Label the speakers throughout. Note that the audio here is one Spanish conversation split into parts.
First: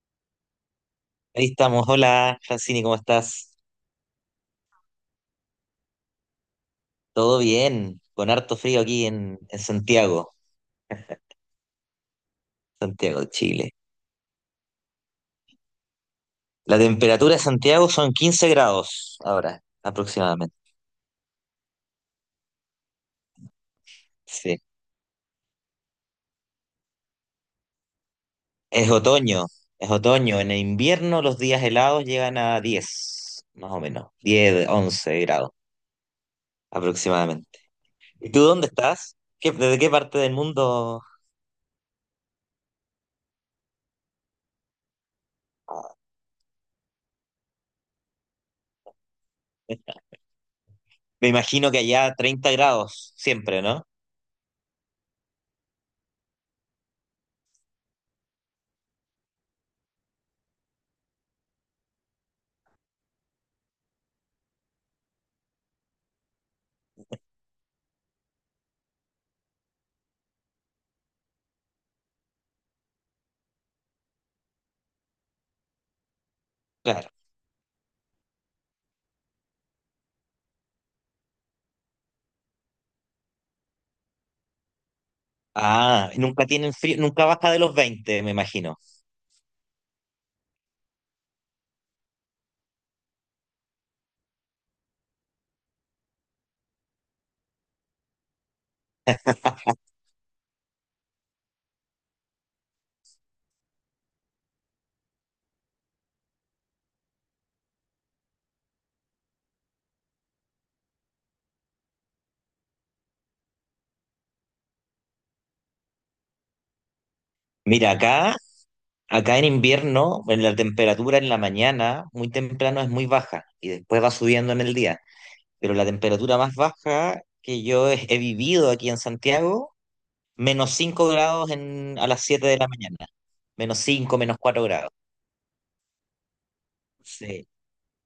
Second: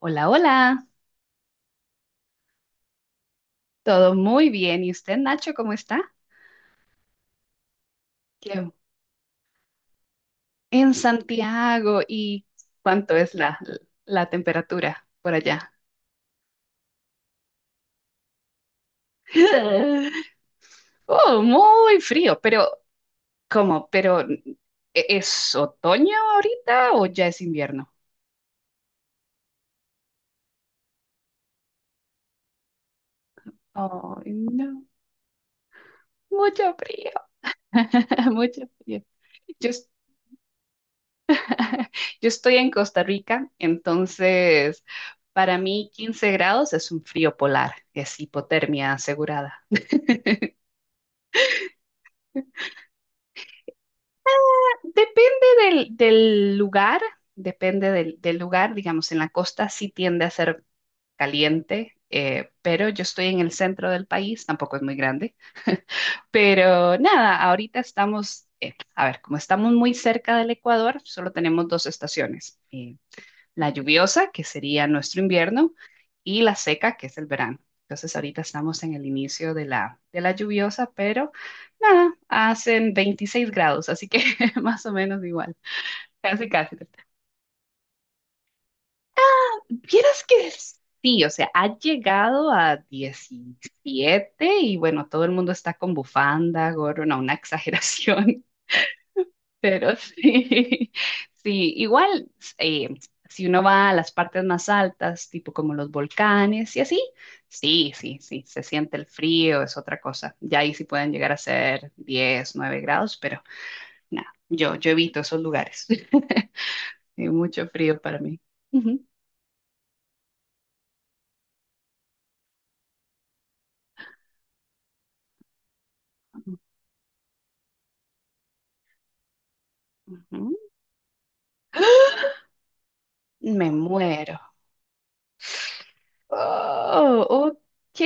Speaker 1: Hola, hola,
Speaker 2: Ahí estamos. Hola, Francini, ¿cómo estás?
Speaker 1: todo muy bien. ¿Y usted, Nacho, cómo está?
Speaker 2: ¿Todo bien? Con harto
Speaker 1: ¿Qué-
Speaker 2: frío aquí en Santiago,
Speaker 1: En Santiago, ¿y cuánto
Speaker 2: Santiago de
Speaker 1: es la,
Speaker 2: Chile.
Speaker 1: la temperatura por allá?
Speaker 2: La temperatura de Santiago son 15 grados ahora, aproximadamente.
Speaker 1: Oh, muy frío, pero ¿cómo? ¿Pero
Speaker 2: Sí.
Speaker 1: es otoño ahorita o ya es invierno?
Speaker 2: Es otoño, es otoño. En el invierno los días helados llegan a 10, más o menos,
Speaker 1: Oh,
Speaker 2: 10,
Speaker 1: no,
Speaker 2: 11 grados
Speaker 1: mucho frío,
Speaker 2: aproximadamente. ¿Y tú
Speaker 1: mucho
Speaker 2: dónde
Speaker 1: frío.
Speaker 2: estás?
Speaker 1: Yo,
Speaker 2: ¿Desde
Speaker 1: es-
Speaker 2: qué parte del mundo?
Speaker 1: yo estoy en Costa Rica, entonces para mí 15 grados es un frío polar, es hipotermia asegurada.
Speaker 2: Me imagino que allá 30 grados siempre, ¿no?
Speaker 1: Depende del lugar, depende del lugar, digamos, en la costa sí tiende a ser caliente, pero yo estoy en el centro del país, tampoco es muy grande, pero nada, ahorita estamos, a ver, como estamos muy cerca del Ecuador, solo tenemos dos estaciones, la lluviosa, que sería nuestro invierno, y la seca, que
Speaker 2: Claro.
Speaker 1: es el verano. Entonces ahorita estamos en el inicio de la lluviosa, pero nada, hacen 26 grados, así que más o menos igual.
Speaker 2: Ah, nunca
Speaker 1: Casi,
Speaker 2: tienen
Speaker 1: casi.
Speaker 2: frío, nunca baja de los 20, me imagino.
Speaker 1: Vieras que sí, o sea, ha llegado a 17 y bueno, todo el mundo está con bufanda, gorro, no, una exageración, pero sí, sí, igual, eh, si uno va a las partes más altas, tipo como los volcanes y así, sí, sí, sí, se siente el frío, es otra cosa. Ya ahí sí pueden llegar a ser 10 9 grados, pero nada, yo evito esos lugares. Hay mucho
Speaker 2: Mira,
Speaker 1: frío para
Speaker 2: acá,
Speaker 1: mí. Ujú.
Speaker 2: acá en invierno, en la temperatura en la mañana, muy temprano es muy baja y después va subiendo en el día. Pero la temperatura más baja que yo he vivido aquí en Santiago,
Speaker 1: Ujú.
Speaker 2: menos 5 grados a las 7 de la mañana.
Speaker 1: Me
Speaker 2: Menos 5, menos
Speaker 1: muero.
Speaker 2: 4 grados.
Speaker 1: Oh,
Speaker 2: Sí.
Speaker 1: ok.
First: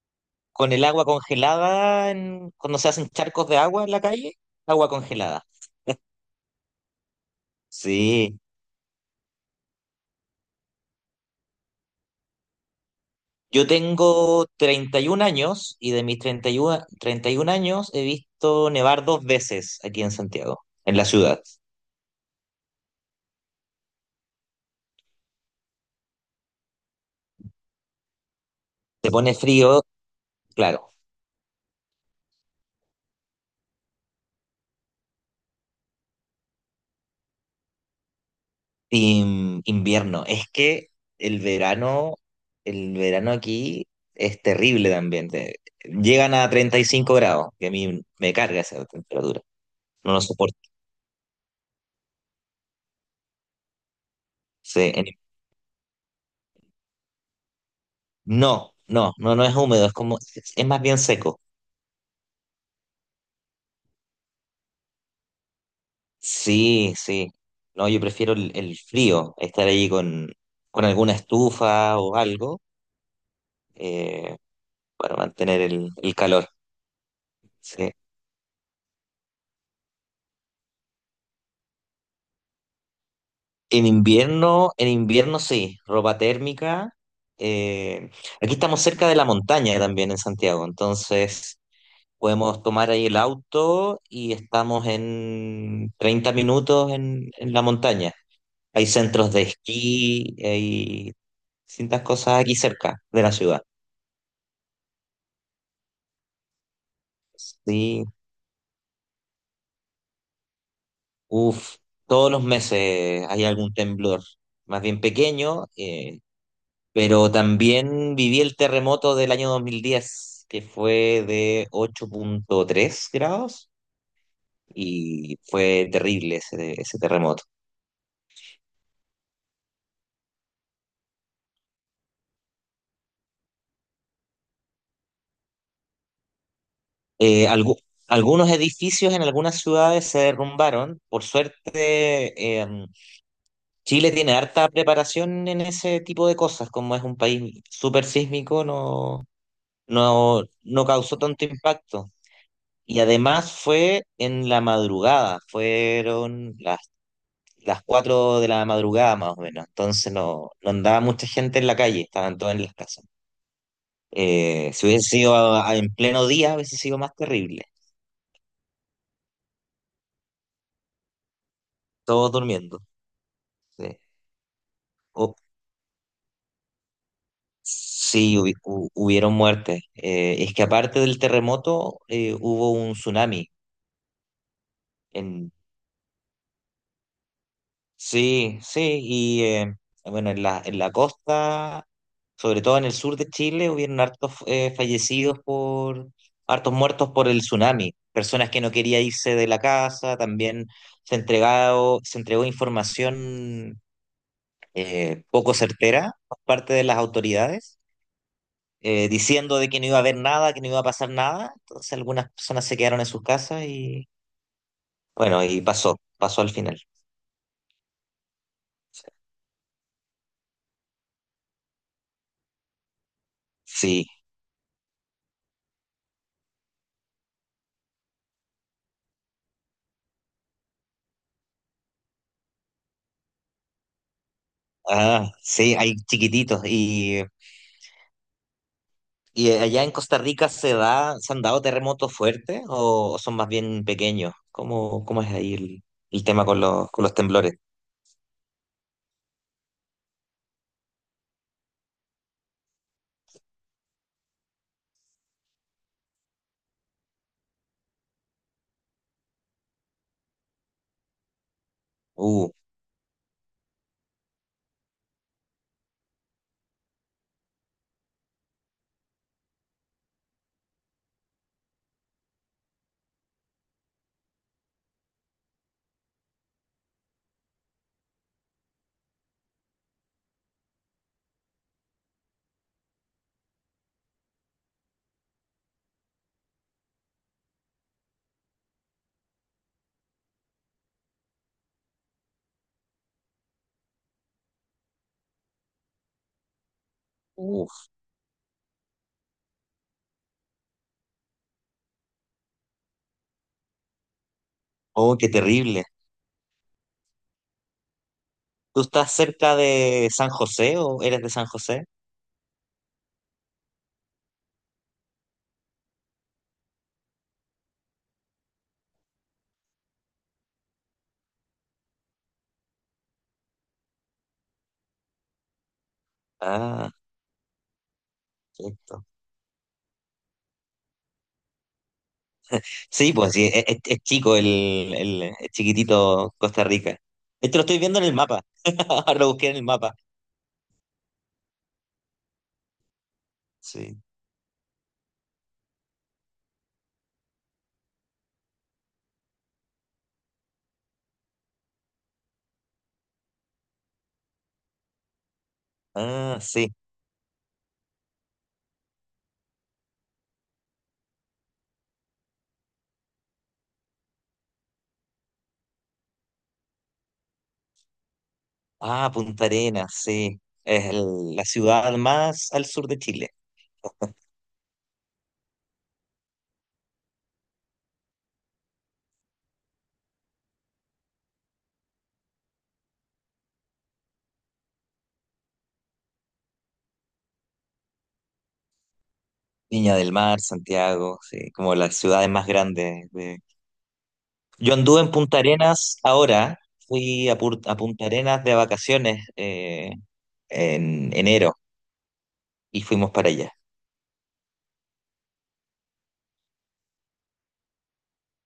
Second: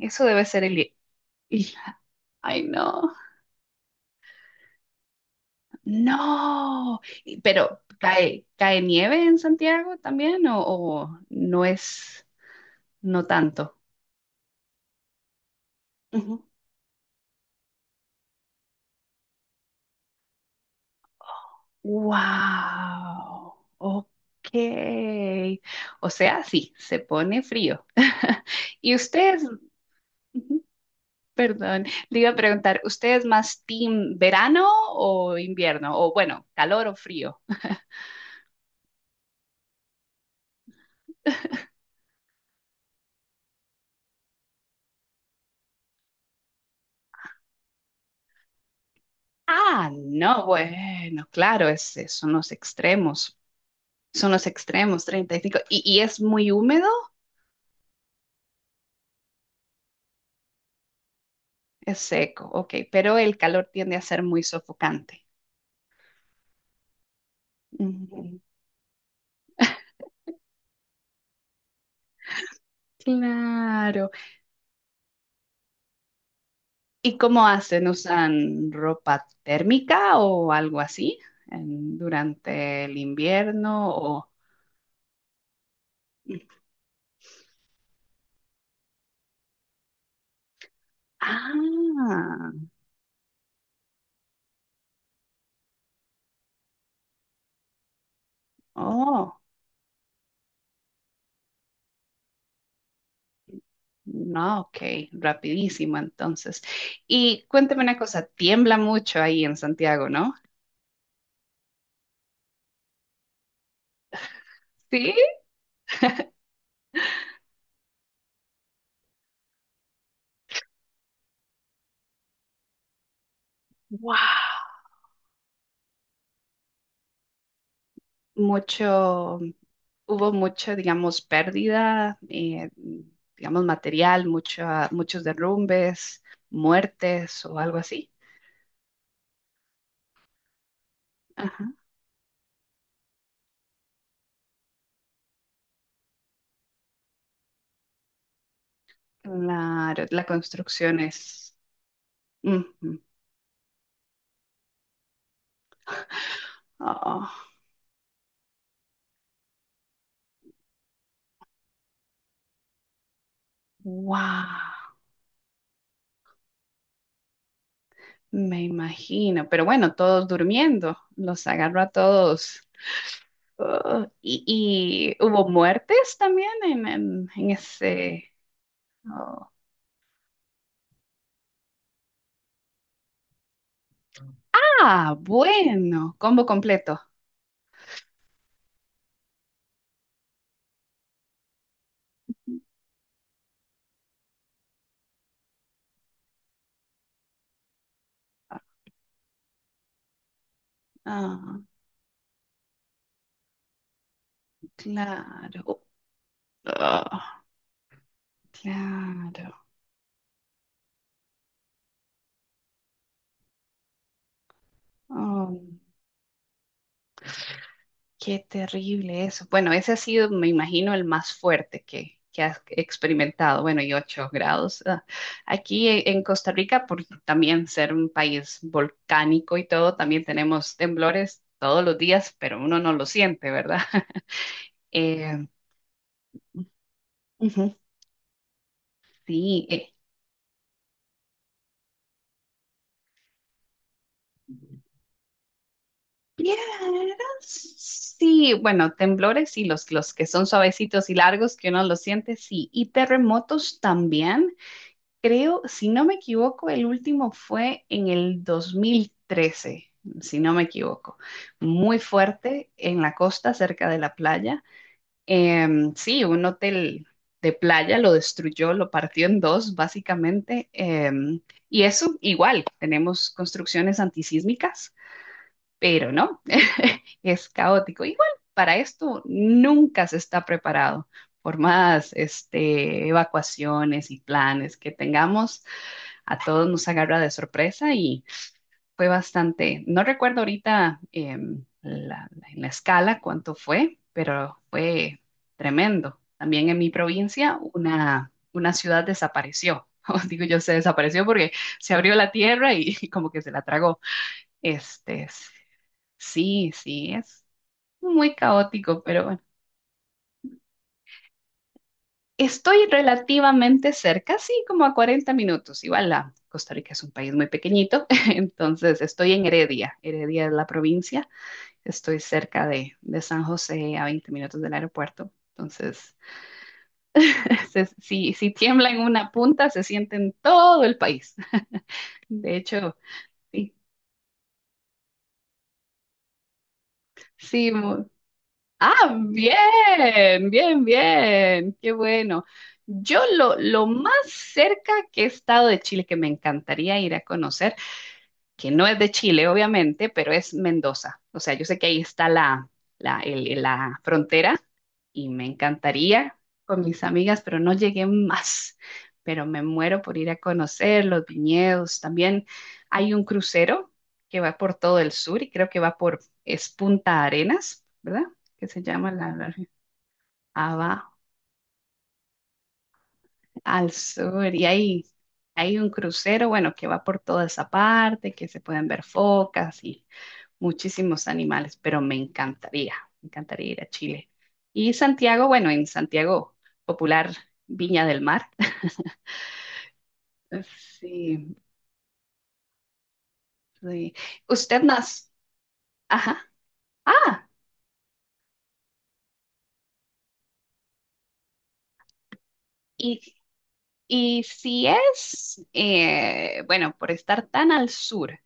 Speaker 1: Eso debe ser
Speaker 2: Con
Speaker 1: el...
Speaker 2: el agua
Speaker 1: i-
Speaker 2: congelada,
Speaker 1: Ay,
Speaker 2: cuando se hacen
Speaker 1: no.
Speaker 2: charcos de agua en la calle, agua congelada.
Speaker 1: No. Pero,
Speaker 2: Sí.
Speaker 1: ¿cae nieve en Santiago también o no es, no
Speaker 2: Yo
Speaker 1: tanto?
Speaker 2: tengo 31 años y de mis
Speaker 1: Ujú.
Speaker 2: treinta treinta y uno treinta y 31 años he visto nevar dos veces aquí en Santiago, en la ciudad.
Speaker 1: Wow. Ok. O sea, sí, se pone frío. ¿Y
Speaker 2: Se pone
Speaker 1: ustedes?
Speaker 2: frío,
Speaker 1: Ujú.
Speaker 2: claro.
Speaker 1: Perdón, le iba a preguntar, ¿usted es más team verano o invierno? O bueno, calor o frío.
Speaker 2: Invierno. Es que el verano, el verano aquí es terrible también. Llegan a 35 grados, que a mí me carga esa temperatura.
Speaker 1: Ah,
Speaker 2: No lo
Speaker 1: no,
Speaker 2: soporto.
Speaker 1: bueno, claro, son los extremos. Son los
Speaker 2: Se-
Speaker 1: extremos,
Speaker 2: en-
Speaker 1: 35. ¿Y, cinco. Y es muy húmedo?
Speaker 2: no, no, no, no es húmedo, es como, es más bien seco.
Speaker 1: Es seco, ok, pero el calor tiende a ser muy sofocante.
Speaker 2: Sí, sí. No, yo prefiero
Speaker 1: Ujú,
Speaker 2: el frío, estar ahí con alguna estufa o algo
Speaker 1: claro.
Speaker 2: eh, para mantener el calor.
Speaker 1: ¿Y cómo hacen?
Speaker 2: Sí.
Speaker 1: ¿Usan ropa térmica o algo así durante el
Speaker 2: En
Speaker 1: invierno? O...
Speaker 2: invierno, en invierno sí, ropa térmica. eh, Aquí estamos cerca de la montaña también en Santiago, entonces
Speaker 1: Ah,
Speaker 2: podemos tomar ahí el auto y estamos en 30 minutos en la montaña. Hay centros
Speaker 1: oh.
Speaker 2: de esquí, hay distintas cosas aquí cerca de la ciudad.
Speaker 1: No, ok, rapidísimo entonces. Y cuéntame una
Speaker 2: Sí.
Speaker 1: cosa, tiembla mucho ahí en Santiago, ¿no?
Speaker 2: Uf, todos los meses hay algún temblor, más bien
Speaker 1: Sí.
Speaker 2: pequeño, pero también viví el terremoto del año dos mil diez, que fue de ocho punto tres grados,
Speaker 1: Wow.
Speaker 2: y fue terrible ese terremoto.
Speaker 1: Mucho, hubo mucha, digamos, pérdida, digamos, material, muchos derrumbes, muertes
Speaker 2: Eh,
Speaker 1: o
Speaker 2: algu-
Speaker 1: algo así.
Speaker 2: Algunos edificios en algunas ciudades se derrumbaron. Por
Speaker 1: Ajá.
Speaker 2: suerte, Chile tiene harta preparación en ese tipo de cosas. Como es un país súper sísmico, no,
Speaker 1: Claro, la
Speaker 2: no, no
Speaker 1: construcción
Speaker 2: causó tanto
Speaker 1: es...
Speaker 2: impacto. Y
Speaker 1: ujú.
Speaker 2: además fue en la madrugada, fueron
Speaker 1: Oh,
Speaker 2: las 4 de la madrugada más o menos, entonces no, no andaba mucha gente en la calle, estaban todos en las casas.
Speaker 1: wow.
Speaker 2: Si hubiese sido en pleno día, hubiese sido más terrible,
Speaker 1: Me imagino, pero bueno, todos durmiendo, los agarró a
Speaker 2: todos
Speaker 1: todos.
Speaker 2: durmiendo. Sí.
Speaker 1: Oh, y
Speaker 2: O-
Speaker 1: hubo muertes también en, en ese...
Speaker 2: sí, hubieron
Speaker 1: Oh.
Speaker 2: muertes. Es que aparte del terremoto, hubo un tsunami.
Speaker 1: Ah,
Speaker 2: En,
Speaker 1: bueno, combo completo.
Speaker 2: sí, sí. Bueno, en la costa, sobre todo en el sur de Chile, hubieron hartos, fallecidos por, hartos muertos por el tsunami. Personas que no querían irse de la casa, también
Speaker 1: Ah,
Speaker 2: se entregó información poco
Speaker 1: claro.
Speaker 2: certera por parte de las
Speaker 1: Ah,
Speaker 2: autoridades, diciendo
Speaker 1: claro.
Speaker 2: de que no iba a haber nada, que no iba a pasar nada, entonces algunas personas se quedaron en sus casas y bueno,
Speaker 1: Oh,
Speaker 2: y pasó, pasó al final.
Speaker 1: qué
Speaker 2: Sí.
Speaker 1: terrible eso. Bueno, ese ha sido, me imagino, el más fuerte que has experimentado. Bueno, y
Speaker 2: Sí.
Speaker 1: 8 grados. Ah. Aquí en Costa Rica, por también ser un país volcánico y todo, también tenemos temblores todos los días, pero uno no lo siente, ¿verdad?
Speaker 2: Ah,
Speaker 1: Eh,
Speaker 2: sí, hay chiquititos. Y
Speaker 1: ujú,
Speaker 2: ¿y
Speaker 1: sí.
Speaker 2: allá en Costa Rica se da, se han dado terremotos fuertes o son más bien pequeños? ¿Cómo, cómo es ahí el tema
Speaker 1: Vieras,
Speaker 2: con los temblores?
Speaker 1: sí, bueno, temblores y los que son suavecitos y largos que uno los siente, sí. Y terremotos también. Creo, si no me equivoco, el último fue en el 2013, si no me equivoco. Muy
Speaker 2: Uh,
Speaker 1: fuerte en la costa, cerca de la playa. Sí, un hotel de playa lo destruyó, lo partió en dos, básicamente. Y eso, igual, tenemos construcciones antisísmicas, pero no, es caótico. Igual, para esto nunca se está preparado. Por más este, evacuaciones y planes que tengamos a todos nos agarra de sorpresa y fue bastante, no recuerdo ahorita en la escala cuánto fue, pero fue tremendo. También en mi provincia
Speaker 2: uh,
Speaker 1: una ciudad desapareció. O digo yo, se desapareció porque se abrió la tierra y, como que se la tragó.
Speaker 2: oh,
Speaker 1: Este,
Speaker 2: qué terrible.
Speaker 1: sí, sí, es muy
Speaker 2: ¿Tú
Speaker 1: caótico,
Speaker 2: estás
Speaker 1: pero bueno.
Speaker 2: cerca de San José o eres de San José?
Speaker 1: Estoy relativamente cerca, sí, como a 40 minutos. Igual la Costa Rica es un país muy pequeñito, entonces estoy en Heredia. Heredia es la provincia. Estoy cerca de San José, a 20 minutos del aeropuerto. Entonces,
Speaker 2: Ah,
Speaker 1: si tiembla en
Speaker 2: perfecto.
Speaker 1: una punta, se siente en todo el país. De hecho,
Speaker 2: Sí, pues sí, es,
Speaker 1: sí,
Speaker 2: es chico es chiquitito Costa Rica. Esto lo
Speaker 1: sí.
Speaker 2: estoy viendo en el mapa. Ahora
Speaker 1: Ah,
Speaker 2: lo busqué en el mapa.
Speaker 1: bien, bien, bien. Qué bueno. Yo lo
Speaker 2: Sí.
Speaker 1: más cerca que he estado de Chile, que me encantaría ir a conocer, que no es de Chile, obviamente, pero es Mendoza. O sea, yo sé que ahí está la frontera y me encantaría
Speaker 2: Ah, sí.
Speaker 1: con mis amigas, pero no llegué más. Pero me muero por ir a conocer los viñedos. También hay un crucero que va por todo el sur y creo que va por, es Punta Arenas, ¿verdad? Que se
Speaker 2: Ah,
Speaker 1: llama...
Speaker 2: Punta Arenas, sí.
Speaker 1: Ah, va
Speaker 2: La ciudad más al sur de Chile.
Speaker 1: al sur y ahí hay un crucero, bueno, que va por toda esa parte, que se pueden ver focas y muchísimos animales, pero me encantaría ir a Chile. Y Santiago, bueno, en Santiago, popular Viña del Mar.
Speaker 2: Viña del Mar, Santiago, sí,
Speaker 1: Sí,
Speaker 2: como las ciudades más grandes.
Speaker 1: sí.
Speaker 2: Yo
Speaker 1: Usted
Speaker 2: anduve en
Speaker 1: nas...
Speaker 2: Punta Arenas
Speaker 1: Ajá,
Speaker 2: ahora, fui a,
Speaker 1: ah,
Speaker 2: a Punta Arenas de vacaciones, en enero, y fuimos para
Speaker 1: y,
Speaker 2: allá.
Speaker 1: y si es, bueno, por estar tan al sur,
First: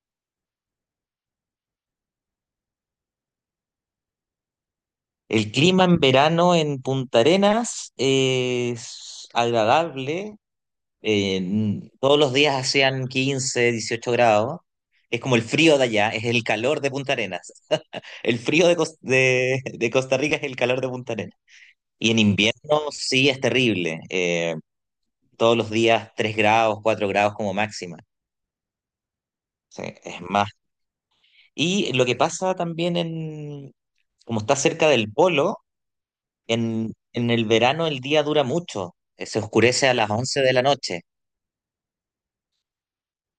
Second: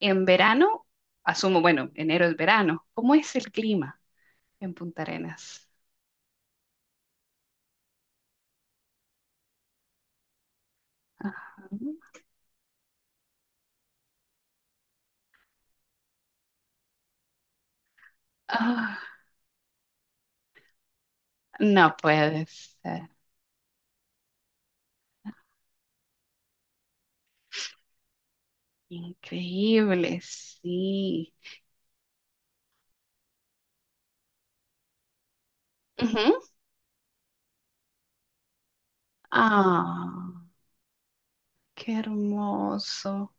Speaker 1: en verano, asumo, bueno, enero es verano, ¿cómo es el clima en Punta
Speaker 2: El
Speaker 1: Arenas?
Speaker 2: clima en verano en Punta Arenas es agradable.
Speaker 1: Ajá.
Speaker 2: Todos los días hacían 15, 18 grados. Es como el frío de allá, es el calor de Punta Arenas. El frío de,
Speaker 1: Ah,
Speaker 2: de Costa Rica es el calor de Punta Arenas.
Speaker 1: no
Speaker 2: Y en
Speaker 1: puede
Speaker 2: invierno
Speaker 1: ser.
Speaker 2: sí es terrible. Todos los días 3 grados, 4 grados como máxima. Sí,
Speaker 1: Increíble,
Speaker 2: es más.
Speaker 1: sí.
Speaker 2: Y lo que pasa también como está cerca del polo,
Speaker 1: Ujú.
Speaker 2: en el verano el día dura mucho. Se oscurece a las
Speaker 1: Ah,
Speaker 2: 11 de la noche
Speaker 1: qué hermoso,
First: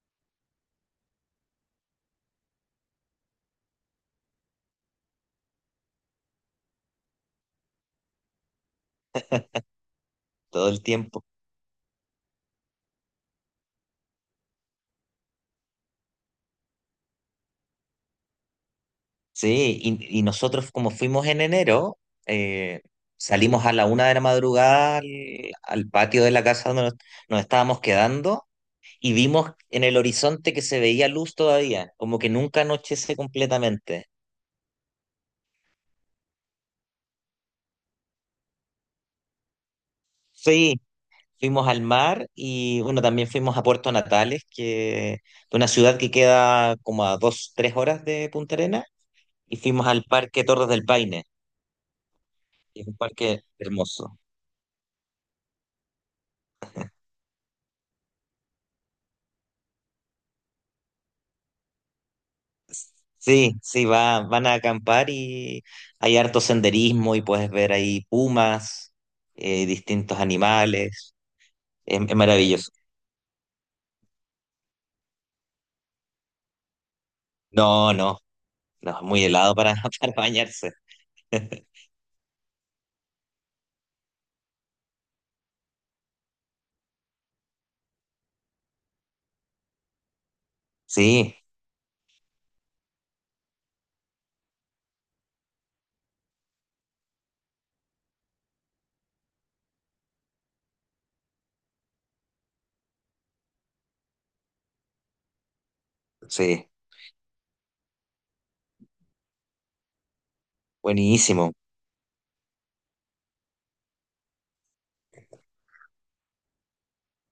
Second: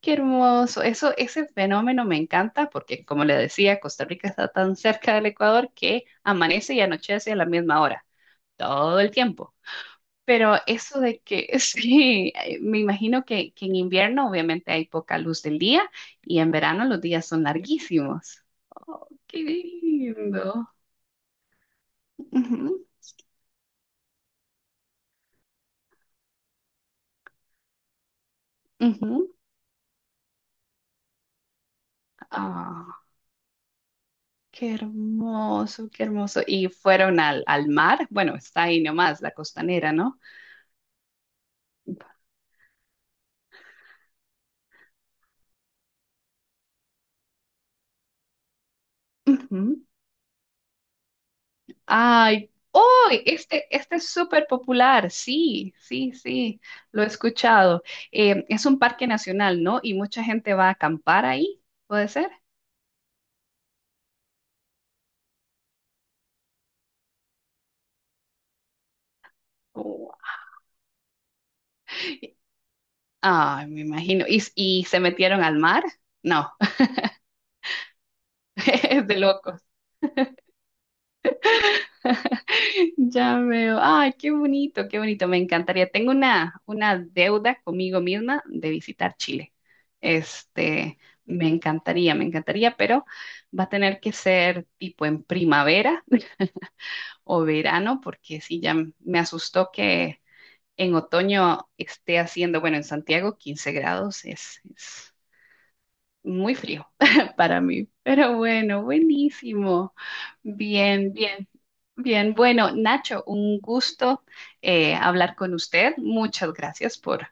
Speaker 1: qué hermoso. Eso, ese fenómeno me encanta porque, como le decía, Costa Rica está tan cerca del Ecuador que amanece y anochece a la misma hora, todo el tiempo. Pero
Speaker 2: todo el
Speaker 1: eso de
Speaker 2: tiempo.
Speaker 1: que, sí, me imagino que, en invierno obviamente hay poca luz del día y en verano los días son larguísimos. Oh, qué
Speaker 2: Sí, y
Speaker 1: lindo.
Speaker 2: nosotros como fuimos en enero, eh,
Speaker 1: Ujú,
Speaker 2: salimos a la una de la madrugada al patio de la casa donde nos estábamos quedando, y
Speaker 1: ujú.
Speaker 2: vimos en el horizonte que se veía luz todavía, como que nunca
Speaker 1: Ah.
Speaker 2: anochece completamente.
Speaker 1: Qué hermoso, qué hermoso. Y fueron al mar. Bueno, está ahí nomás, la costanera, ¿no?
Speaker 2: Sí, fuimos al mar y bueno, también fuimos a Puerto Natales, que es una ciudad que queda como a dos, tres horas de Punta Arenas, y
Speaker 1: Ujú.
Speaker 2: fuimos al Parque Torres del Paine,
Speaker 1: Ay,
Speaker 2: que es un
Speaker 1: oh,
Speaker 2: parque
Speaker 1: este es
Speaker 2: hermoso.
Speaker 1: súper popular. Sí, sí, sí, lo he escuchado. Es un parque nacional, ¿no? Y mucha gente va a acampar ahí, ¿puede ser?
Speaker 2: Sí, sí, va, van a acampar, y hay harto senderismo y puedes ver ahí pumas,
Speaker 1: Oh,
Speaker 2: distintos animales. Es maravilloso.
Speaker 1: ay, me imagino. ¿Y se metieron al mar? No,
Speaker 2: No, no, no, es
Speaker 1: es de
Speaker 2: muy
Speaker 1: loco.
Speaker 2: helado para, para bañarse.
Speaker 1: Ya veo. Ay, qué bonito, qué bonito. Me encantaría. Tengo una deuda conmigo misma de visitar Chile. Este,
Speaker 2: Sí,
Speaker 1: me encantaría, pero va a tener que ser tipo en primavera o verano, porque sí, ya me asustó que en otoño esté haciendo, bueno, en Santiago 15 grados es muy
Speaker 2: sí,
Speaker 1: frío para mí, pero bueno, buenísimo. Bien, bien,
Speaker 2: buenísimo.
Speaker 1: bien. Bueno, Nacho, un gusto hablar con usted. Muchas gracias por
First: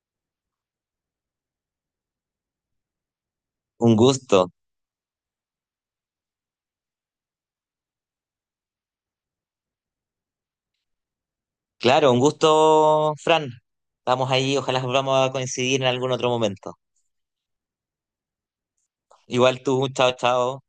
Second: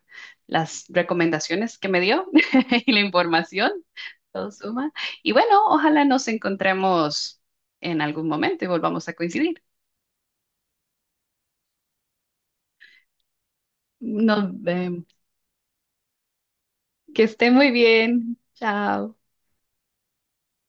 Speaker 1: las recomendaciones que me dio y la información.
Speaker 2: Un gusto.
Speaker 1: Todo suma. Y bueno, ojalá nos encontremos en algún momento y volvamos a coincidir.
Speaker 2: Claro, un gusto, Fran. Vamos ahí,
Speaker 1: Nos
Speaker 2: ojalá
Speaker 1: vemos.
Speaker 2: volvamos a coincidir en algún otro momento.
Speaker 1: Que esté muy bien. Chao.
Speaker 2: Igual tú, chao, chao.